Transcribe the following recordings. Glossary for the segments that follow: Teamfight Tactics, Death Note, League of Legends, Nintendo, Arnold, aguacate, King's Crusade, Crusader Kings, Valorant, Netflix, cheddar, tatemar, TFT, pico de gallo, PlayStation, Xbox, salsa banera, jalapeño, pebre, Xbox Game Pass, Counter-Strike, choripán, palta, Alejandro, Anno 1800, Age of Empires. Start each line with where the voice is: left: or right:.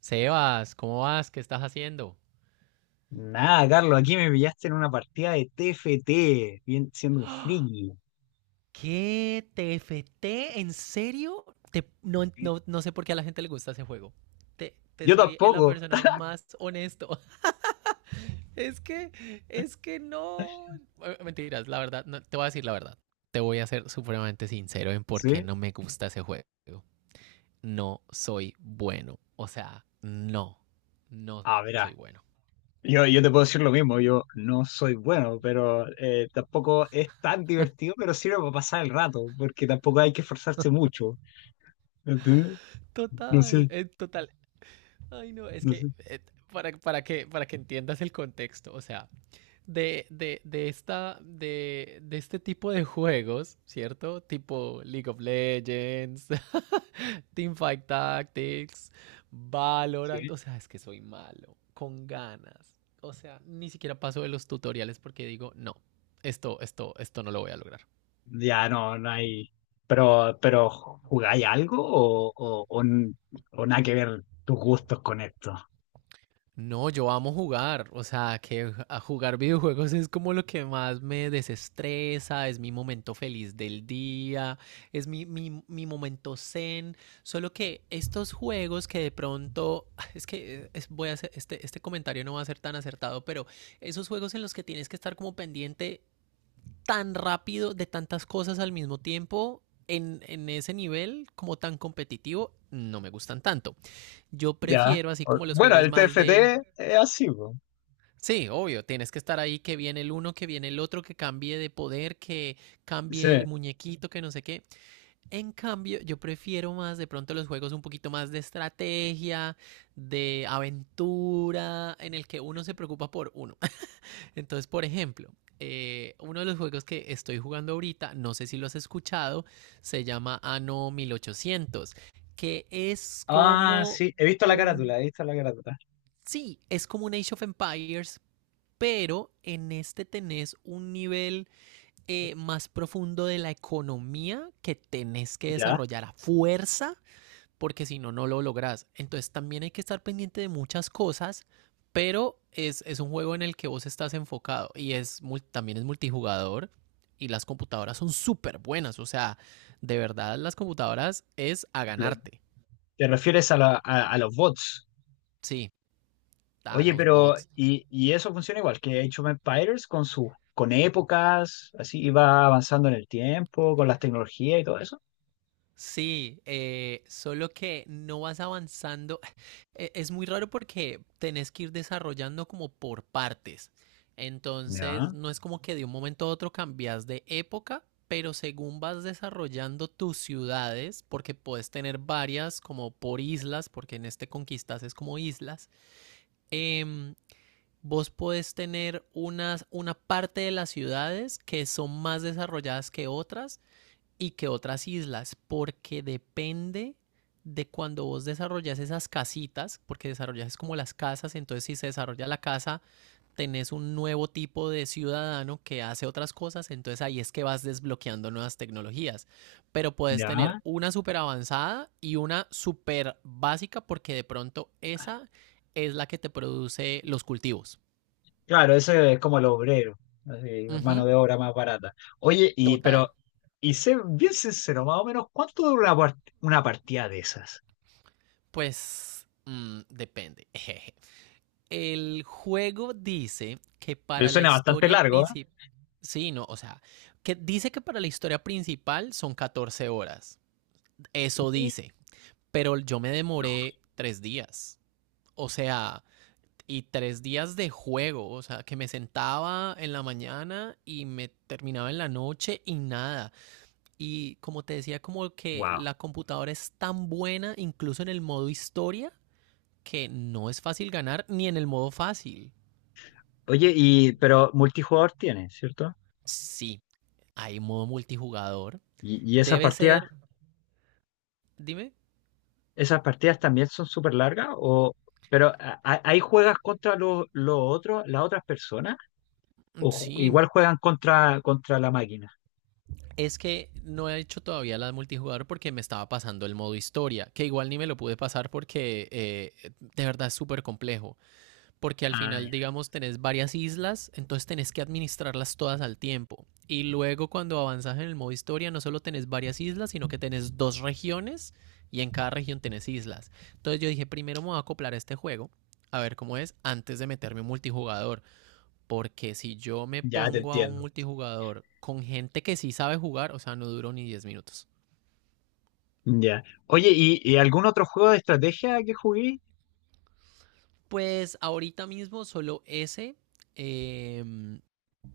right: Sebas, ¿cómo vas? ¿Qué estás haciendo?
left: Nada, Carlos, aquí me pillaste en una partida de TFT, siendo un friki.
right: ¿Qué? ¿TFT? ¿En serio? No, no sé por qué a la gente le gusta ese juego. Te
left: Yo
right: soy la
left: tampoco.
right: persona más honesto. Es que, es que no. Mentiras, la verdad, no, te voy a decir la verdad. Te voy a ser supremamente sincero en por qué
left: ¿Sí?
right: no me gusta ese juego. No soy bueno. O sea, no, no
left: Ah,
right: soy
left: verá,
right: bueno.
left: yo te puedo decir lo mismo, yo no soy bueno, pero tampoco es tan divertido, pero sirve para pasar el rato, porque tampoco hay que esforzarse mucho, ¿entiendes? No
right: Total,
left: sé,
right: total. Ay, no, es
left: no
right: que
left: sé.
right: para que entiendas el contexto, o sea, de este tipo de juegos, ¿cierto? Tipo League of Legends, Teamfight Tactics, Valorant,
left: Sí.
right: o sea, es que soy malo, con ganas. O sea, ni siquiera paso de los tutoriales porque digo, no, esto no lo voy a lograr.
left: Ya, no, no hay... Pero ¿jugáis algo o o nada que ver tus gustos con esto?
right: No, yo amo jugar, o sea, que a jugar videojuegos es como lo que más me desestresa, es mi momento feliz del día, es mi momento zen, solo que estos juegos que de pronto, es que voy a hacer, este comentario no va a ser tan acertado, pero esos juegos en los que tienes que estar como pendiente tan rápido de tantas cosas al mismo tiempo, en ese nivel como tan competitivo, no me gustan tanto. Yo
left: Ya.
right: prefiero así
left: O-
right: como los
left: Bueno,
right: juegos
left: el
right: más.
left: TFT es así, po.
right: Sí, obvio, tienes que estar ahí, que viene el uno, que viene el otro, que cambie de poder, que
left: Sí.
right: cambie el muñequito, que no sé qué. En cambio, yo prefiero más de pronto los juegos un poquito más de estrategia, de aventura, en el que uno se preocupa por uno. Entonces, por ejemplo, uno de los juegos que estoy jugando ahorita, no sé si lo has escuchado, se llama Anno 1800, que es
left: Ah,
right: como
left: sí. He visto la
right: un.
left: carátula, he visto la carátula.
right: Sí, es como un Age of Empires, pero en este tenés un nivel más profundo de la economía que tenés que
left: Ya.
right: desarrollar a fuerza, porque si no, no lo lográs. Entonces también hay que estar pendiente de muchas cosas, pero es un juego en el que vos estás enfocado y es también es multijugador y las computadoras son súper buenas, o sea, de verdad las computadoras es a
left: Lo-
right: ganarte,
left: Te refieres a, a los bots.
right: sí, a
left: Oye,
right: los
left: pero
right: bots.
left: y eso funciona igual que Age of Empires con sus con épocas, así iba avanzando en el tiempo, con las tecnologías y todo eso.
right: Sí, solo que no vas avanzando. Es muy raro porque tenés que ir desarrollando como por partes.
left: Ya,
right: Entonces, no es como que de un momento a otro cambias de época, pero según vas desarrollando tus ciudades, porque puedes tener varias como por islas, porque en este conquistas es como islas, em, vos podés tener unas, una parte de las ciudades que son más desarrolladas que otras y que otras islas, porque depende de cuando vos desarrollas esas casitas, porque desarrollas es como las casas, entonces si se desarrolla la casa, tenés un nuevo tipo de ciudadano que hace otras cosas, entonces ahí es que vas desbloqueando nuevas tecnologías. Pero puedes tener
left: ya.
right: una súper avanzada y una súper básica, porque de pronto esa es la que te produce los cultivos.
left: Claro, ese es como el obrero, así,
right: Uh
left: mano
right: -huh,
left: de obra más barata. Oye, y pero
right: total.
left: y sé bien sincero, más o menos, ¿cuánto dura una, una partida de esas?
right: Pues depende. Jeje. El juego dice que
left: Pero
right: para la
left: suena bastante
right: historia
left: largo,
right: principal, sí, no, o sea, que dice que para la historia principal son 14 horas. Eso
left: ¿eh?
right: dice, pero yo me
left: No.
right: demoré 3 días. O sea, y 3 días de juego, o sea, que me sentaba en la mañana y me terminaba en la noche y nada. Y como te decía, como que
left: Wow.
right: la computadora es tan buena, incluso en el modo historia, que no es fácil ganar ni en el modo fácil.
left: Oye, y pero multijugador tiene, ¿cierto?
right: Sí, hay modo multijugador.
left: Y esas
right: Debe
left: partidas,
right: ser, dime.
left: también son súper largas, o pero ahí juegas contra los otros, las otras personas, o
right: Sí,
left: igual juegan contra la máquina.
right: es que no he hecho todavía la de multijugador porque me estaba pasando el modo historia, que igual ni me lo pude pasar porque de verdad es súper complejo. Porque al final,
left: Ah,
right: digamos, tenés varias islas, entonces tenés que administrarlas todas al tiempo. Y luego cuando avanzas en el modo historia, no solo tenés varias islas, sino que tenés dos regiones y en cada región tenés islas. Entonces yo dije, primero me voy a acoplar a este juego, a ver cómo es, antes de meterme un multijugador. Porque si yo me
left: ya, ya te
right: pongo a
left: entiendo.
right: un multijugador con gente que sí sabe jugar, o sea, no duró ni 10 minutos.
left: Ya. Oye, ¿y algún otro juego de estrategia que jugué?
right: Pues ahorita mismo solo ese, eh,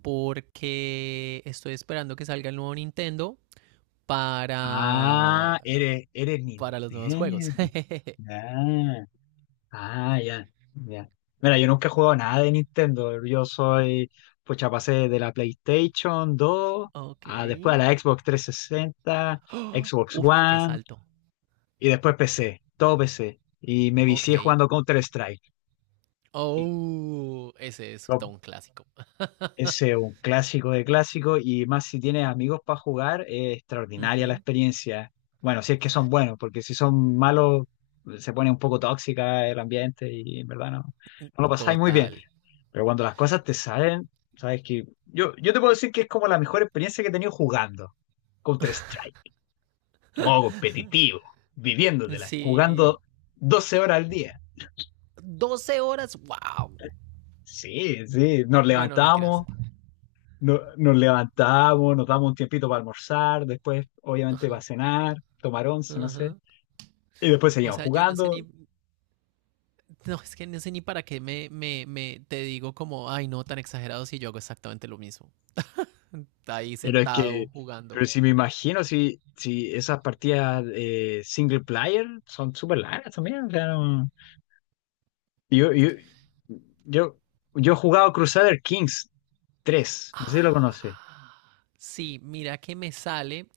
right: porque estoy esperando que salga el nuevo Nintendo
left: Ah,
right: para,
left: eres
right: para los nuevos juegos.
left: Nintendo. Ah. Ah, ya, ya. Mira, yo nunca he jugado nada de Nintendo. Yo soy, pucha, pasé de la PlayStation 2,
right: Ok.
left: a después a la Xbox 360,
right: ¡Oh!
left: Xbox
right: Uf, qué
left: One
right: salto.
left: y después PC, todo PC. Y me
right: Ok.
left: vicié jugando Counter-Strike. Y
right: Oh, ese es
left: lo-
right: todo un clásico.
left: Ese es un clásico de clásico y más si tienes amigos para jugar, es extraordinaria la
right: Ujú,
left: experiencia. Bueno, si es que son buenos, porque si son malos, se pone un poco tóxica el ambiente y en verdad no, no lo pasáis muy bien.
right: total.
left: Pero cuando las cosas te salen, sabes que yo te puedo decir que es como la mejor experiencia que he tenido jugando Counter-Strike, modo competitivo, viviéndotela, jugando
right: Sí.
left: 12 horas al día.
right: 12 horas. Wow.
left: Sí, sí, nos
right: Bueno, no, mentiras.
left: levantamos, nos levantamos, nos damos un tiempito para almorzar, después obviamente para
right: Ajá,
left: cenar, tomar once, no
right: ajá.
left: sé, y después
right: O
left: seguimos
right: sea, yo no sé
left: jugando.
right: ni, no, es que no sé ni para qué me, te digo como, ay, no, tan exagerado si yo hago exactamente lo mismo. Ahí
left: Pero es que,
right: sentado jugando.
left: pero si me imagino, si esas partidas single player son súper largas también, claro. Yo, yo, yo, yo he jugado Crusader Kings 3, no sé si lo conoces.
right: Ah, sí, mira que me sale,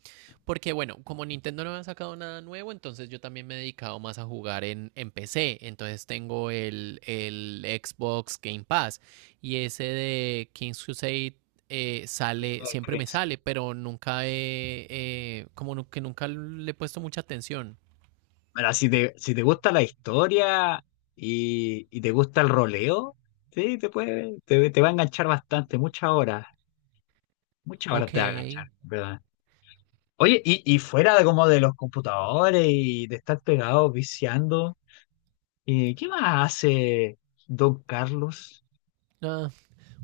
right: porque bueno, como Nintendo no ha sacado nada nuevo, entonces yo también me he dedicado más a jugar en PC, entonces tengo el Xbox Game Pass y ese de King's Crusade sale,
left: Crusader
right: siempre me
left: Kings.
right: sale, pero nunca he, como que nunca le he puesto mucha atención.
left: Mira, si te gusta la historia y te gusta el roleo, sí, te va a enganchar bastante, muchas horas
right: Ok.
left: te va a enganchar, ¿verdad? Oye, y fuera de como de los computadores y de estar pegado, viciando, ¿qué más hace Don Carlos?
right: Ah,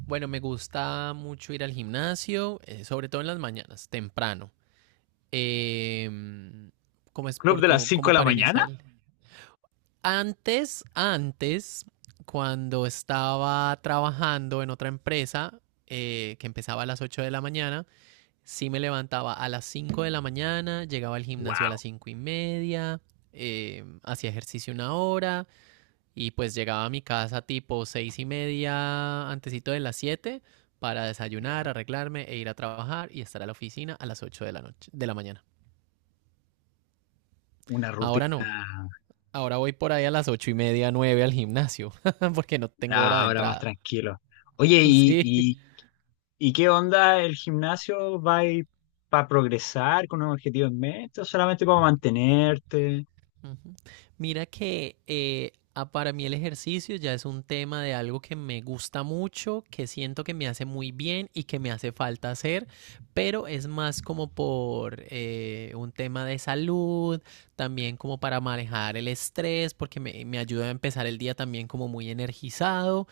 right: bueno, me gusta mucho ir al gimnasio, sobre todo en las mañanas, temprano. eh, ¿Cómo es
left: ¿Club
right: por,
left: de las
right: como,
left: 5
right: como
left: de la
right: para
left: mañana?
right: iniciar? Antes, antes, cuando estaba trabajando en otra empresa, que empezaba a las 8 de la mañana, sí me levantaba a las 5 de la mañana, llegaba al gimnasio a las
left: ¡Wow!
right: 5:30, hacía ejercicio una hora y pues llegaba a mi casa tipo 6:30, antesito de las 7 para desayunar,
left: ¿Ya?
right: arreglarme e ir a trabajar y estar a la oficina a las 8 de la noche, de la mañana.
left: Una
right: Ahora
left: rutina.
right: no, ahora voy por ahí a las 8:30, 9 al gimnasio, porque no tengo
left: Ya,
right: hora de
left: ahora más
right: entrada.
left: tranquilo. Oye, ¿y,
right: Sí.
left: y, y qué onda el gimnasio? ¿Va para progresar con un objetivo en mente o solamente para mantenerte?
right: Ujú. Mira que para mí el ejercicio ya es un tema de algo que me gusta mucho, que siento que me hace muy bien y que me hace falta hacer, pero es más como por un tema de salud, también como para manejar el estrés, porque me ayuda a empezar el día también como muy energizado,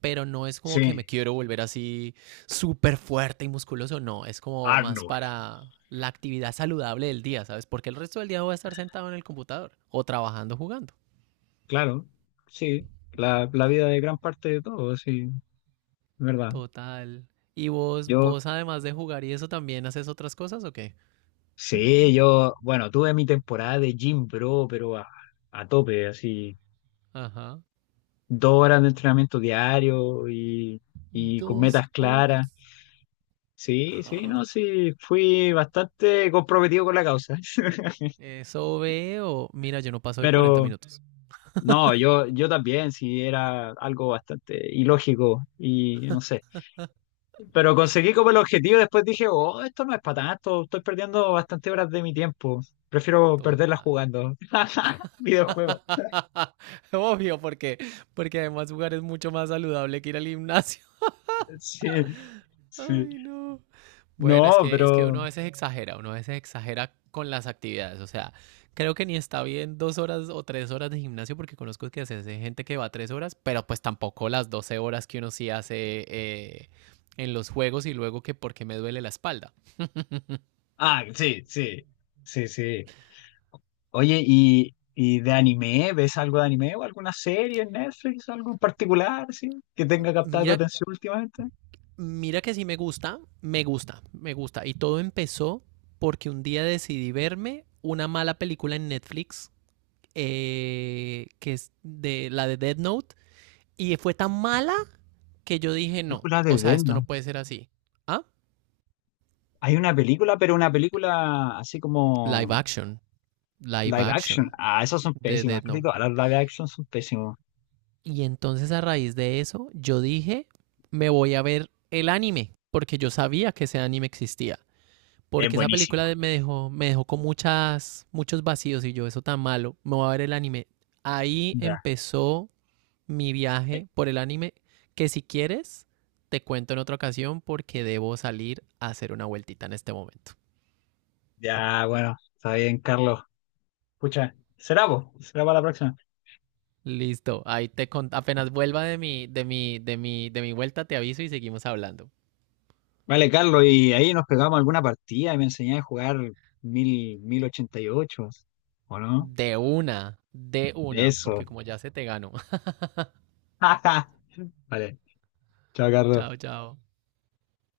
right: pero no es como que me
left: Sí,
right: quiero volver así súper fuerte y musculoso, no, es como más
left: Arnold.
right: para la actividad saludable del día, ¿sabes? Porque el resto del día voy a estar sentado en el computador o trabajando, jugando.
left: Claro, sí, la vida de gran parte de todo, sí, es verdad.
right: Total. ¿Y vos,
left: Yo,
right: vos además de jugar y eso también haces otras cosas o qué?
left: sí, yo, bueno, tuve mi temporada de gym bro, pero a tope, así,
right: Ajá.
left: 2 horas de entrenamiento diario y con
right: Dos
left: metas claras.
right: horas.
left: Sí, sí, no, sí, fui bastante comprometido con la causa.
right: Eso veo. Mira, yo no paso de 40
left: Pero
right: minutos.
left: no, yo también, sí, era algo bastante ilógico y no sé. Pero conseguí como el objetivo, después dije, oh, esto no es para tanto, estoy perdiendo bastante horas de mi tiempo. Prefiero perderlas
right: Total.
left: jugando. Videojuegos.
right: Obvio, porque, porque además jugar es mucho más saludable que ir al gimnasio.
left: Sí, sí.
right: Ay, no. Bueno,
left: No,
right: es que uno
left: pero...
right: a veces exagera, uno a veces exagera con las actividades. O sea, creo que ni está bien 2 horas o 3 horas de gimnasio porque conozco que hace gente que va 3 horas, pero pues tampoco las 12 horas que uno sí hace en los juegos y luego que porque me duele la espalda.
left: Ah, sí, sí. Sí, sí. Oye, ¿y de anime? ¿Ves algo de anime o alguna serie en Netflix, algo en particular, sí, que tenga captado tu
right: Mira,
left: atención últimamente?
right: mira que sí me gusta, me gusta, me gusta. Y todo empezó porque un día decidí verme una mala película en Netflix, que es de la de Death Note. Y fue tan mala que yo dije, no,
left: Película de
right: o sea,
left: Death
right: esto
left: Note.
right: no puede ser así. Ah,
left: Hay una película, pero una película así
right: live
left: como
right: action, live
left: live action.
right: action
left: Ah, esas son
right: de
left: pésimas,
right: Dead
left: casi
right: Note.
left: todas las live action son pésimas.
right: Y entonces a raíz de eso, yo dije, me voy a ver el anime, porque yo sabía que ese anime existía.
left: Es
right: Porque esa
left: buenísimo.
right: película me dejó con muchas, muchos vacíos y yo, eso tan malo, me voy a ver el anime. Ahí
left: Ya,
right: empezó mi
left: eh,
right: viaje por el anime, que si quieres, te cuento en otra ocasión porque debo salir a hacer una vueltita en este momento.
left: ya, bueno, está bien, Carlos. Escucha, será vos, será para la próxima.
right: Listo, ahí apenas vuelva de mi vuelta, te aviso y seguimos hablando.
left: Vale, Carlos, y ahí nos pegamos alguna partida y me enseñás a jugar 1088, ¿o no?
right: De una, porque
left: Eso.
right: como ya se te ganó.
left: Vale, chao Carlos.
right: Chao, chao.